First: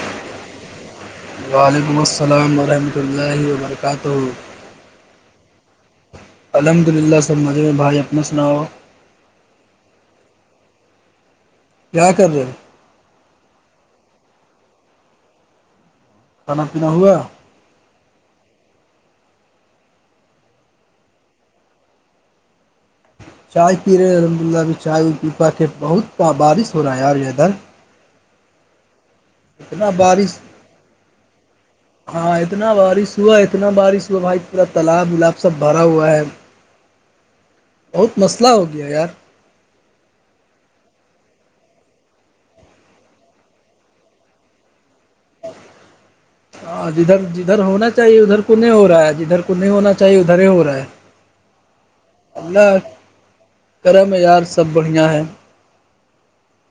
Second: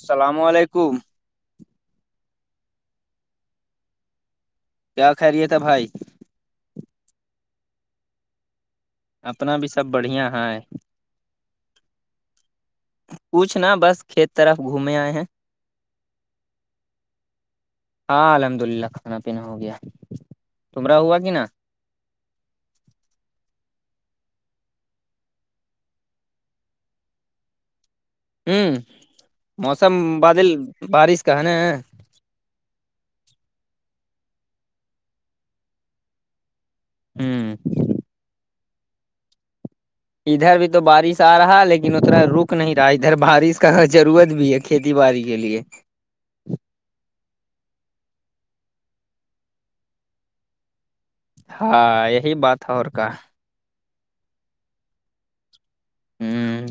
السلام علیکم وعلیکم السلام ورحمۃ اللہ وبرکاتہ کیا کہ رہیے تھا بھائی الحمد للہ سب مجھے میں بھائی اپنا سناؤ اپنا بھی سب بڑھیا ہے کیا کر رہے ہیں کچھنا بس کھیت طرف گھومے آئے ہیں کھانا پینا ہوا ہاں الحمد للہ کھانا پینا ہو گیا تمرا ہوا کہ نا چائے پی رہے ہیں الحمد للہ ابھی چائے وہ پی پا کے بہت بارش ہو رہا ہے یار ادھر ہوں اتنا موسم بارش بادل بارش کا ہے نا ہاں اتنا بارش ہوا اتنا بارش ہوا بھائی پورا تالاب ولاب سب بھرا ہوا ہے ہوں بہت مسلا ہو گیا یار ادھر بھی تو بارش آ رہا لیکن اتنا رک نہیں رہا ہے ادھر بارش کا ضرورت بھی ہے کھیتی باڑی کے لیے ہا جدھر جدھر ہونا چاہیے ادھر کونہیں ہو رہا ہے جدھر کونہیں ہونا چاہیے ادھر ہی ہو رہا ہے ہاں یہی بات ہے اور اللہ کا کرم ہے یار سب بڑھیا ہے ہوں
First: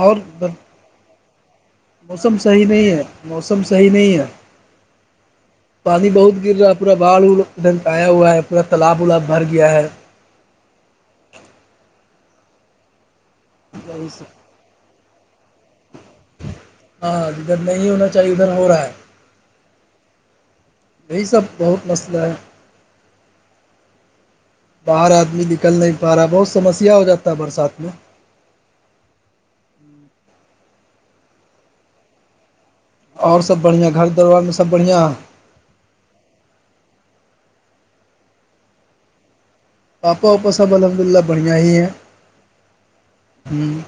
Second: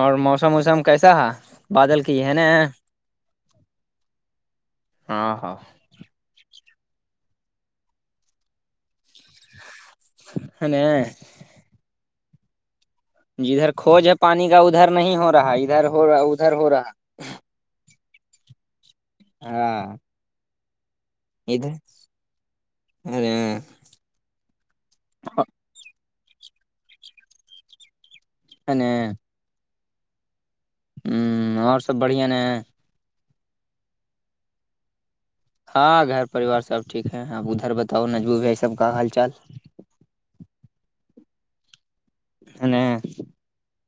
اور موسم وسم کیسا ہے بادل کی ہے موسم نا صحیح نہیں ہے موسم صحیح نہیں ہے ہاں ہاں پانی بہت گر رہا ہے پورا باڑ وڑ ڈھنک آایا ہوا ہے پورا تالاب الاب بھر گیا ہے ہ نا [unintelligible] جدھر کھوج ہے پانی کا ادھر نہیں ہو رہا ہے ادھر ہو رہا ادھر ہو رہا ہے ہاں جدھر نہیں ہونا چاہیے ادھر ہو رہا ہے ہاں یہی سب ادھر بہت مسئلہ ہے ارے باہر آدمی نکل نہیں پا رہا ہے بہت سمسیا ہو جاتا ہے برسات میں ہ نے [unintelligible] ہوں اور سب بڑھیا نے اور سب بڑھیا گھر دربار میں سب بڑھیاں ہاں گھر پریوار سب ٹھیک ہے آپ ادھر بتاؤ نجبو بھائی سب کا حال چال پاپا واپا سب الحمد للہ بڑھیا ہی ہیں ہوں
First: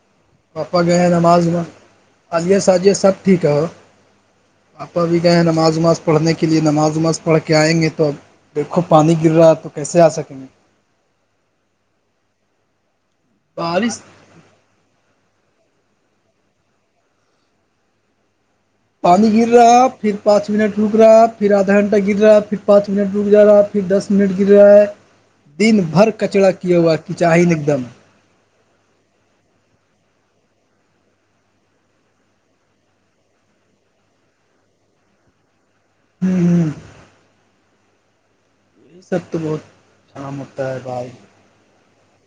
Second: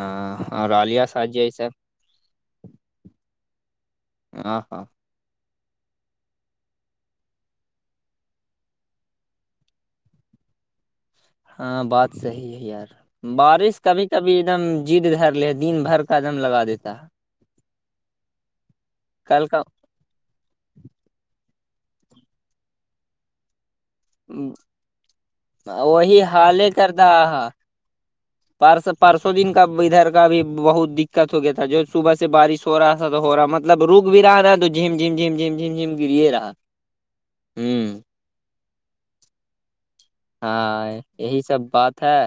آ [unintelligible] پاپا گئے ہیں نماز گھ عالیہ سجیہ سب ٹھیک ہے ہاں ہاں پاپا بھی گئے ہیں نماز وماز پڑھنے کے لیے نماز وماز پڑھ کے آئیں گے توب دیکھو پانی گر رہا ہے تو کیسے آ سکیں گے ہاں بات صحی ہے یار بارش کبھی کبھی ایک دم جد دھر لے ہے دن بھر کا دم لگا دیتا ہے پانی کل کا گرا پھر پانچ منٹ رک رہا پھر آدا گنٹ گر رہا پھر پانچ منٹ رک جا رہا پھر دس منٹ گرا ہے دن بھر وہی کچڑا کیا ہوا کی چاہن ایک دم پارسو پرارسوں دن کا ادھر کا بھی بہت دقت ہو گیا تھا جو صبح سے بارش ہو رہا تو ہو رہا مطلب روک بھی رہا تو جھم جھم جھم جھم جم جم ہ گریے رہا ہ ہوں یہ سب تو بہت اچام ہوتا ہے ہاں بھائی یہی سب بات ہے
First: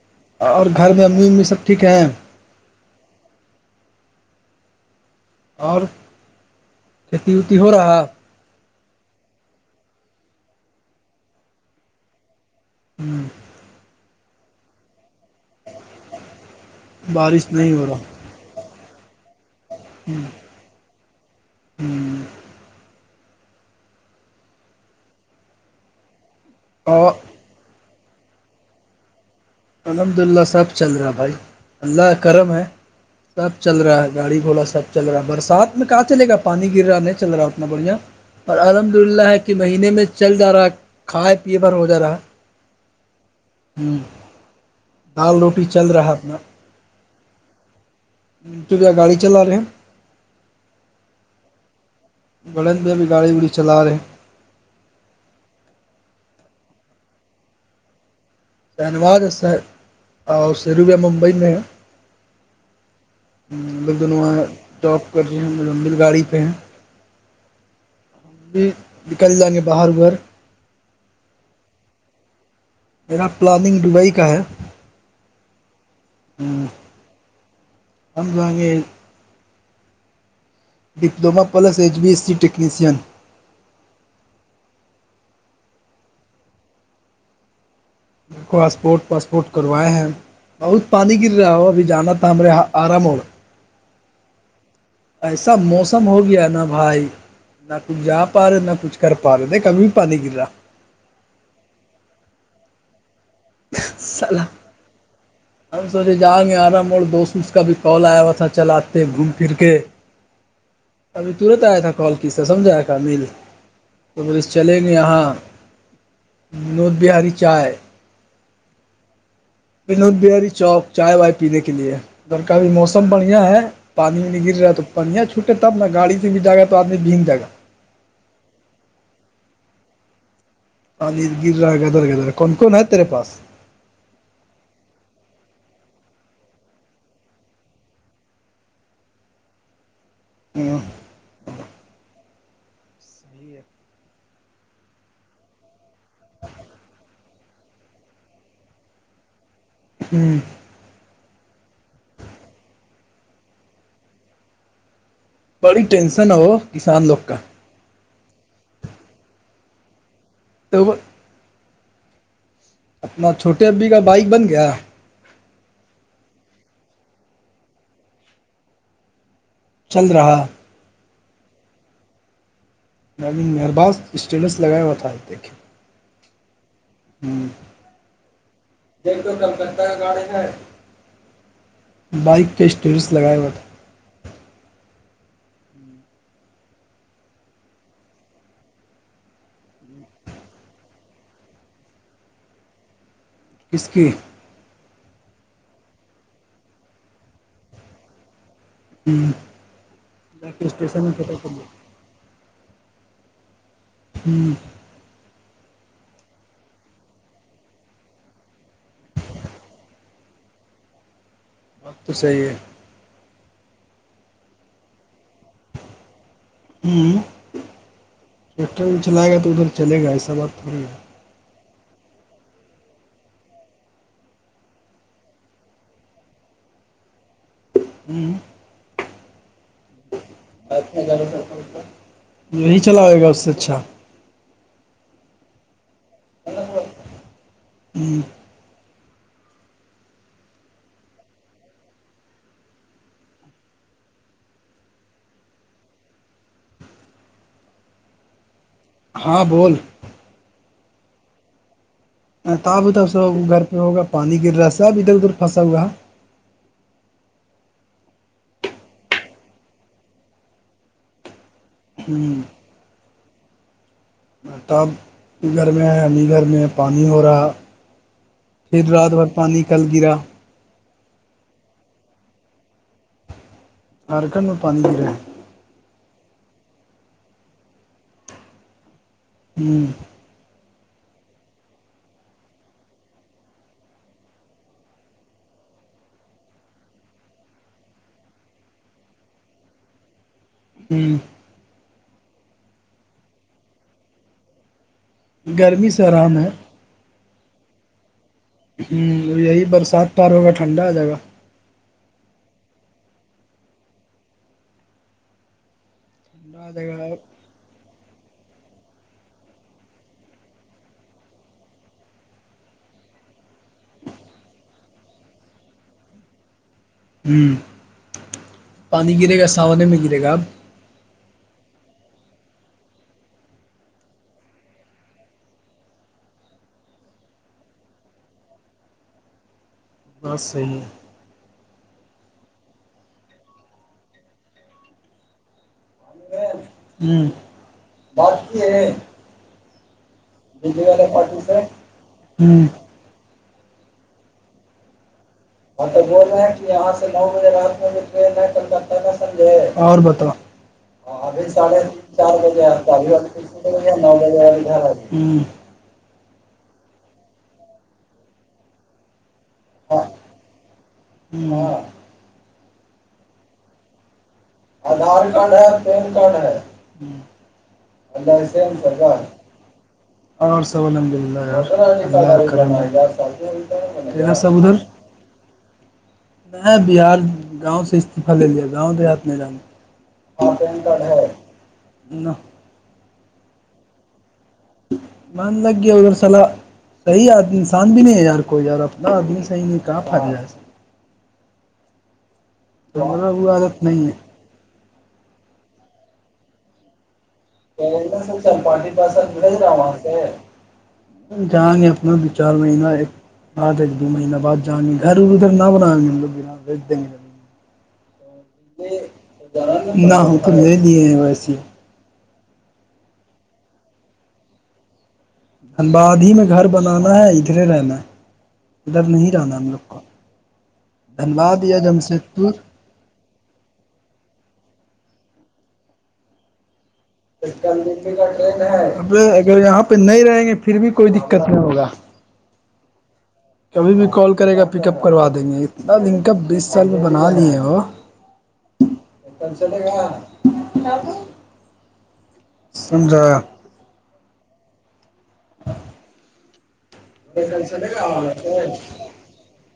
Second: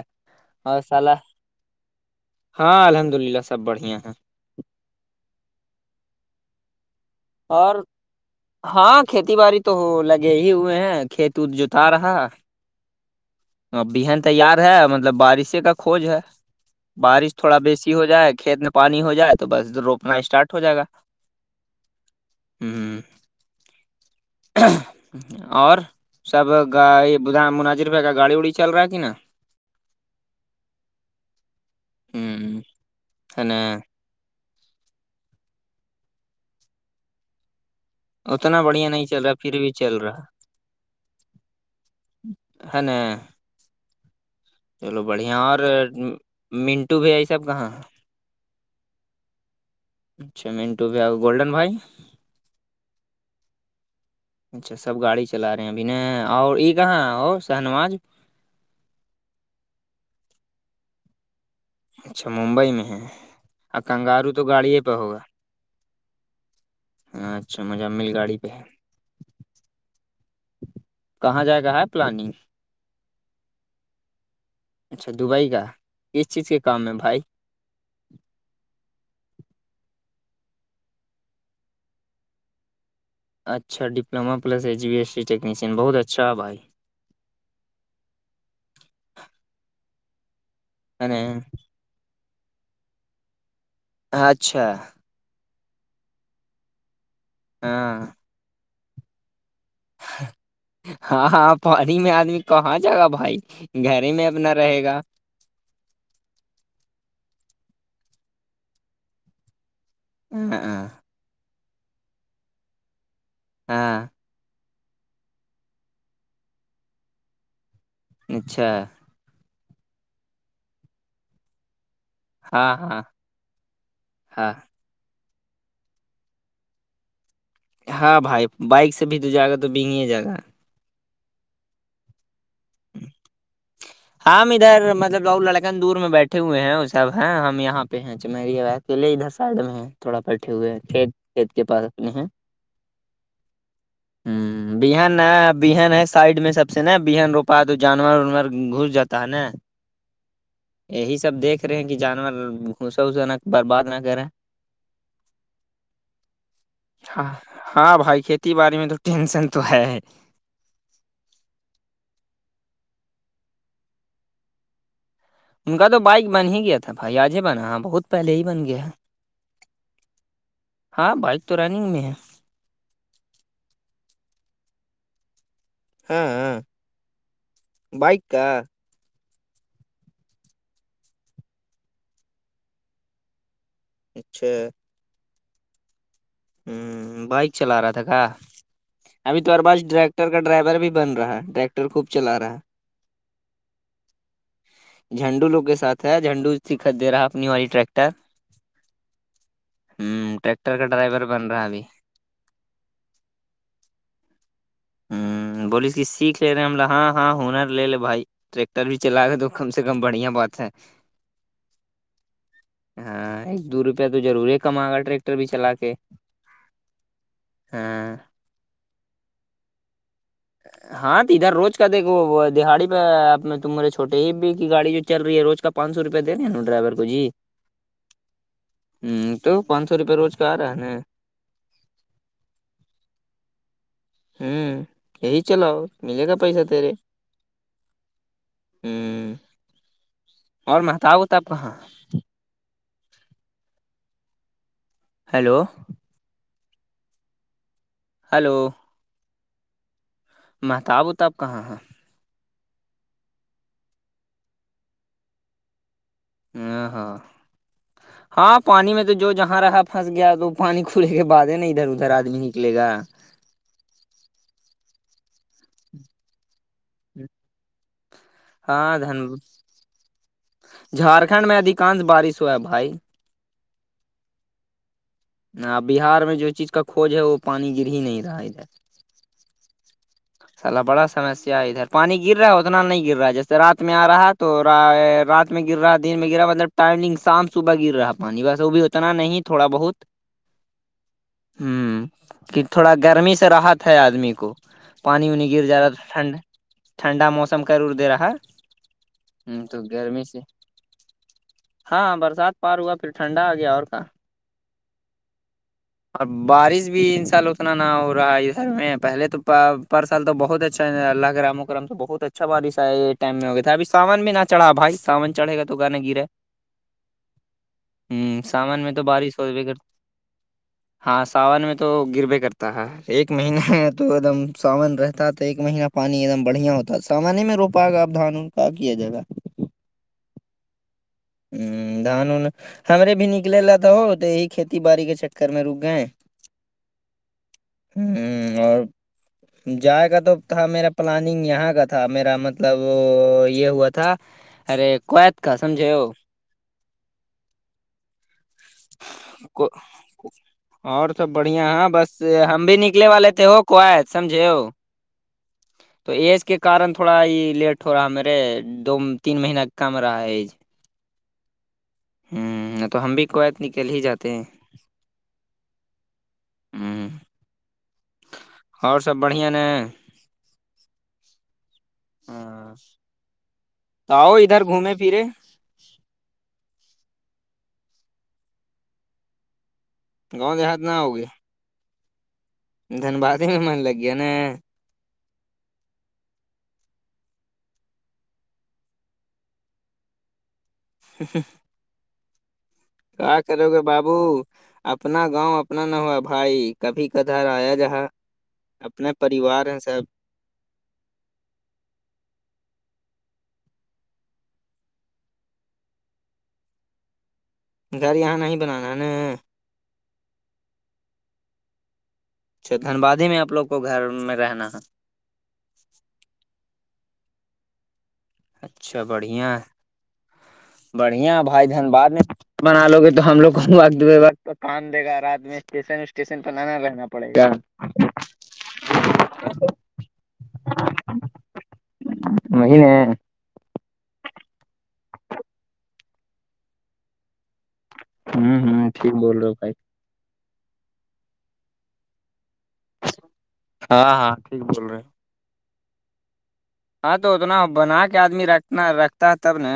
اور گھر میں امی امی سب ٹھیک ہیں ہاں الحم دو للہ سب بڑھیا ہیں اور کھیتی وتی ہو اور رہا ہاں کھیتی باڑی تو لگے ہی ہوئے ہیں کھیت وت جوتا رہا ہوں ا بیہن تیار ہے مطلب بارش کا کھوج ہے بارش تھوڑا بیسی ہو جائے کھیت میں پانی ہو جائے تو بس ا روپنا ہ اسٹارٹ ہو جائے گا ہ ہ ہ اور سب گ اور ب مناظر ہے کا گاڑی وڑی چل رہا ہے کہ نا الحمد للہ صب چل رہا بھائی اللہ کا کرم ہوں ہے ہے سب نا چل رہا ہے گاڑی گھوڑا سب چل رہا ہے برسات میں کہاں چلے گا پانی گر رہا نہیں چل رہا اتنا بڑھیا پر اتنا بڑھیا الحمد نہیں چل للہ رہا کہ پھر بھی مہینے میں چل جا رہا کھائے پیے بھر ہو جا رہا ہے نا ہوں چلو بڑھیا اور اپنا منٹو بھی یہ سب کہاں تویا گاڑی چلا رہے ہیں اچھا مٹو بھی گولڈن بھائی گڑن میں ابھی گاڑی ووڑی چلا رہے ہیں اچھا سب گاڑی چلا رہے ہیں ابھی ن اور یہ کہاں ہو شہ نواز سنواد ہے سیروبیہ ممبئی میں ہے ہ اچھا ممبئی میں ہے اور ب دونوں کنگارو وہاں تو گاڑی پہ ڈاپ کر رہے ہیںبل گاڑی پہ ہیں ہاںچھا مجھے مل گاڑی پہ ہے بھی نکل جائیں گے باہر اھر کہاں جائے گا ہے پلاننگ میرا پلاننگ دبئی کا ہے اچھا دبئی کا کس چیز کے کام ہے بھائی سمجھوا گ diploma plus H B S C technician اچھا diploma plus E B S س ٹیکنیشن بہت اچھا بھائی پاسپورٹ واسپورٹ کروائے ہیں بہت ہے پانی گر رہا نا ہو ابھی جانا اسام رہیاا آرامڑ اچھا ایسا موسم ہو گیا نا بھائی نہ کچھ ہاں جا پا رہے نہ کچھ کر پا رہے دیک کبھی پانی گرا ہاں ہاں پانی میں آدمی کہاں جائے گا بھائی گھر میں اپنا رہے گا ہم ہم سوچے جائیں گے آرام اور دوست اس کا بھی کال آیا ہوا تھا چلاتتے گھوم پھر کے ا [unintelligible] ابھی ترت آیا تھا کال کس سے سمجھایا تھا میل ہاں تو بس چلیں گے یہاں نوت بہاری چائے اچھا بنودبیری چوک چائے وائے پینے کے لیے اھر کابھی ہاں ہاں موسم بڑھیا ہے پانی میں ہاں گر رہا ہے تو بڑھیا چھوٹے تب نا گاڑی بھی ج گا تو آدمی بھینگ ج گا ہاں بھائی بائک سے بھی تو جائے گا تو بگ ہی جائے گا گرا گدر گدر کون کون ہے تیرے پاس ہم ادھر مطلب ل لڑکن دور میں بیٹھے ہوئے ہیں وہ سب ہیں ہم یہاں پہ ہیں چمری کیلے ادھر سائڈ میں ہے تھوڑا بیٹھے ہوئے ہیں ہوں کھیت کھیت کے پاس اپنے ہیں جی ہے [inaudible] ہاں بہن بہن ہے سائڈ میں سب سے نا بہن روپا تو جانور وانور گھس جاتا ہے نا [inaudible] ہوں یہی سب دیکھ رہے ہیں کہ جانور گھسا وسا نہ برباد نہ کرے بڑی ٹینسن ہے وہ کسان لوگ ہاں کا ہاں بھائی کھیتی باڑی میں تو ٹینشن تو ہے تو وہ اپنا چھوٹے ابی کا بائک بن گیا ان کا تو بائک بن ہی گیا تھا فھائییاج ہی بنا بہت پہلے ہی بن گیا ہے چل رہا ہاں بائک تو رنگ میں ہے میں نےگ مہرباز اسٹیٹس لگایا ہوا تھا دیکھے ہاں بائک کا دیک تو کلکتہ کا گاڑی ہے بائک کے اسٹیرس لگائے ہوئے تھ اچھا ہ بائک چلا رہا تھا کا ابھی توہارے پاس ڈریکٹر کا ڈرائیور بھی بن رہا ٹریکٹر خوب چلا رہا اس کی جھنڈوگ کے سھ ہے جھنڈو ہی خد دے رہا ہے اپنی والی ٹریکٹر ہ جا کے ٹیکٹر کا اسٹیشن میں ڈرائیبر پتہ چل ہوں ہ بولیس کہ سیکھ لے رہے ہیں ہم لگ ہاں ہاں ہنر لے لے بھائی ٹریکٹر بھی چلا گ تو کم سے کم بڑھیا بات ہے بقت تو چاہیے ہاں ایک دو روپیہ تو ضرور ہے کما گا ٹریکٹر بھی چلا کے ہاں ہ ٹرین چلائے گا تو ادھر چلے گا ایسا بات تھوڑی ہے ہاں تو ادھر روز دیکھ وہ دہڑی پہپ تم مارے چھوے ہی بھی کی گای جو چ رہ ہے رو کا پانچ سو روپے دنے ہیں ن ڈرائیور کو بو جی ہوں ہ تو پانچ سو روپے روز کا آ رہا ہے نا یہی چلا ہوئے گا اس سے اچھا ہوں یہی چلاؤ ملے گا پیسہ اچھا تیرے ہوں اور میںتاؤتا آپ کہاں ہیلو ہلو ہاں بول میںتا آب توب کہاں ہیں ت اب اد اب س گھر پہ ہوگا پانی گرا ہے اب ادھر ادھر پھنسا ہوا ہے ا ہاں ہاں پانی میں تو جو جہاں رہا پھنس گیا تو پانی کھلے کے بع ہے نا ادھر ادھر آدمی ہے نکلے گا تب گھر میں ہے عمی گھر میں پانی ہو رہا پھر ہاں رات دھن بھر پانی کل گرا جھارکھنڈ میں ادھیکانش بارش ہوا ہے بھائی ہر کر میں پن بھی رہے ہیں بہار میں جو چیز کا کھج ہے وہ پانی گر ہی نہیں رہا ادھر ہوں سلا بڑا سمسیا ہے ادھر پانی گر رہا ہے اتنا نہیں گر رہا جیسے رات میں آ رہا تو رات میں گر رہا دن میں گرا مطلب ٹائمنگ شام صبح گر رہا پانی ویسے وہ بھی اتنا نہیں تھوڑا بہت [inaudible] ہوں ہوں کہ تھوڑا گرمی سے رات ہے آدمی کو پانی وانی گر جا رہا گرمی سے ٹنڈ آرام ہے ہ ٹھنڈا موسم کر دے رہا ہوں یہی ہ تو برسات گرمی پار سے ہوگا ٹھنڈا آ جائے گا ہاں برسات پار ہوا پھرٹھنڈ آ گیا اور کہاں اور ٹھنڈا آ بارش جائے بھی گا ان سال اتنا نہ ہو رہا ہے ادھر میں پہلے تو پار سال تو بہت اچھا ہے اللہ کے رام و کرام تو بہت اچھا بارش ہے یہ ٹم میں ہو گیا تھا اب سامان بھی چڑھا بھائی سان چڑھے گا تو گانا گرا ہ ہوں سامان میں تو پانی گرے بارش ہو گا ب ساونے میں گرے گا اب ہاں ساون میں تو گروے کرتا ہے ایک مہینہ ہے تو ایک دم ساون رہتا تو ایک مہینہ پانی ایک دم بڑھیا ہوتا ساامان میں روپائے گاپ دھان ان کا کیا جائے گا بس صحیح ہے ہ دان ان ہمارے بھی نکللاا تھا ہو تو یہی کھیتی باڑی کے چ کر میں رک گئے ہے ہ ہ بات کی اور ہے جائے کا تو تھا دلی میرا والے پارٹی پلاننگ سے یہاں کا تھا میرا ہ مطلب تو یہ ہوا تھا ارے کو ا تو بول رہے ہیں کہ یہاں سے نو بجے رات میں بھی ٹرین ہے کلک کا سمجھے اور اور بتاؤ سب ابھی بڑھیا سڑے ہاں ت بس چار بجے ہم آ بھی نکلے والے تھے ہو ابھی کویت نو سمجھے بجے ا ہو د بجے تو ایج کے کارن تھوڑا یہ لیٹ ہو رہا میرے دو تین مہین کم رہا ہے ایج ہ [unintelligible] ہوں تو ہم بھی کویت نکل ہی جاتے ہیں آدھار کارڈ ہے پین کارڈ ہے ہ ال سم سر اور کاا سب بڑھیا نا اور سحمدلہ ہاں ی تو آؤ ادھر گھومے پھرے نہیں بہار گاؤں سے استعفہ لے لیا گاؤں دیہات میں جان گاؤں دیہات ہاں [unintelligible] دن بعاد ہی م من لگیا نا نندگگی اور سلا [unintelligible] [inaudible] تو مطلب کیا وہ کرو عادت گے نہیں ہے بابو اپنا گاؤں اپنا نواب بھائی کبھی کدھر آیا جہاں اپنے پریوار ہیں سب [unintelligible] جانیں گے اپنا دو چار مہینہ ایک [unintelligible] گھر یہاں نہ بنانا ہے نا [unintelligible] کچھ دن بعد ہی میں آپ لوگوں کو گھر میں رہنا ہے دھنباد ہی میں گھر بنانا ہے ادھرے رہنا ہے اچھا ادھر نہیں بڑھیا رہنا ہم ہے، لوگ کو بڑھیا دھنباد بھائی یا جان بعد میں جمشید پور بنا لو گے تو ہم لوگ وقت بے وقت تو کام دے گا رات میں اسٹیشن اسٹیشن پنانا رہنا پڑے گا اگر یہاں پہ نہیں رہیں گے پھر بھی کوئی دقت نہیں ہوگا [unintelligible] کبھی بھی کال کرے گا پک اپ کروا دیں گے اتنا لنک اب بیس سال میں بنا لیے وہ ہوں ہوں ٹھیک بول رہے ہو بھائی [unintelligible] سن رہے ہیں ہاں ہاں ٹھیک بول رہے ہیں [inaudible] ہاں تو اتنا کل چلے بنا کے گا آدمی رکھنا رکھتا ہے تب نا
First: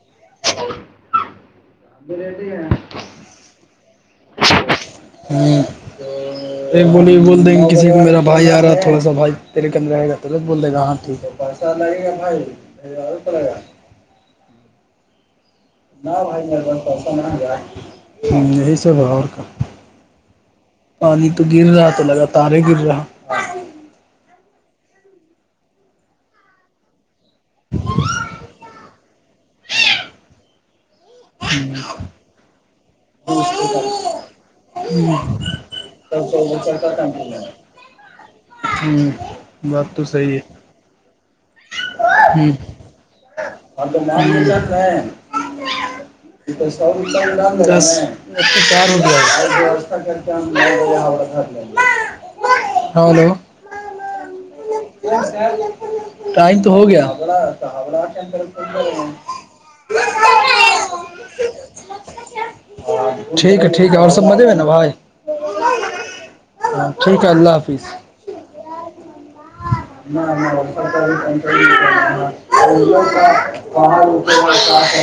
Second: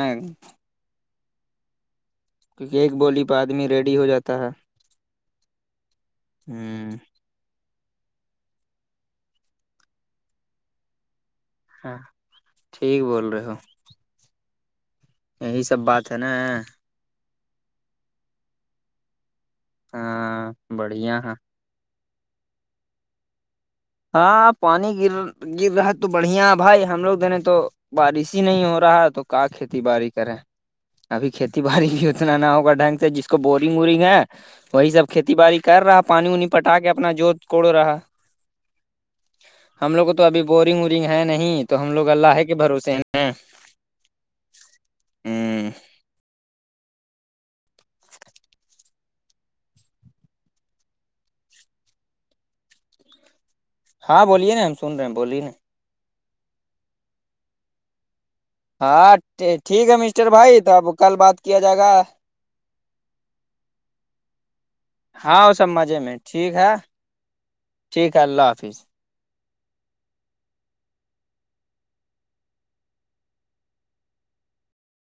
کہ ایک بولی بعد میں ریڈی ہو جاتی ہاں ایک بولی بول دیں گے کسی کو میرا بھائی آ رہا تھا تھڑا سا بھائی تیرے اندرے گا تو بول دے گا ہاں ٹھیک ہے پیسہ ہ لگے گا بھائی ٹھیک ہزار بول رو رہے لے ہو گا [unintelligible] نا [unintelligible] ہاں بڑھیا پانی ہاں تو گر رہا تو لگاتار ہی گر رہا ہاں پانی گر گر رہا ہے تو بڑھیا بھائی ہم لوگ نے تو بارش ہی نہیں ہو رہا ہے تو کا کھیتی باڑی کریں ابھی کھیتی باڑی بھی اتنا نہ ہوگا ڈھنگ سے جس کو بورنگ وورنگ ہے وہی سب کھیتی باڑی کر رہا پانی وانی ہوں پٹا کے اپنا جوت کوڑ رہا [unintelligible] ہم بات لوگ کو تو صحیح ابھی ہے بورنگ وورنگ ہے نہیں تو ہم لوگ اللہ کے بھروسے ہیں [unintelligible] [unintelligible] ہلو ہاں بولیے نا سن رہے ہیں بولیے نا ٹائم تو ہو گیا ہمرا ہاں ٹھیک ہے مسٹر بھائی تو اب کل بات کیا جائے گا ٹھیک ہے ٹھیک ہے اور سب مزے میں نا بھائی ہاں وہ سب مزے میں ٹھیک ہے ٹھیک ہے اللہ ٹھیک ہے اللہ حافظ [unintelligible]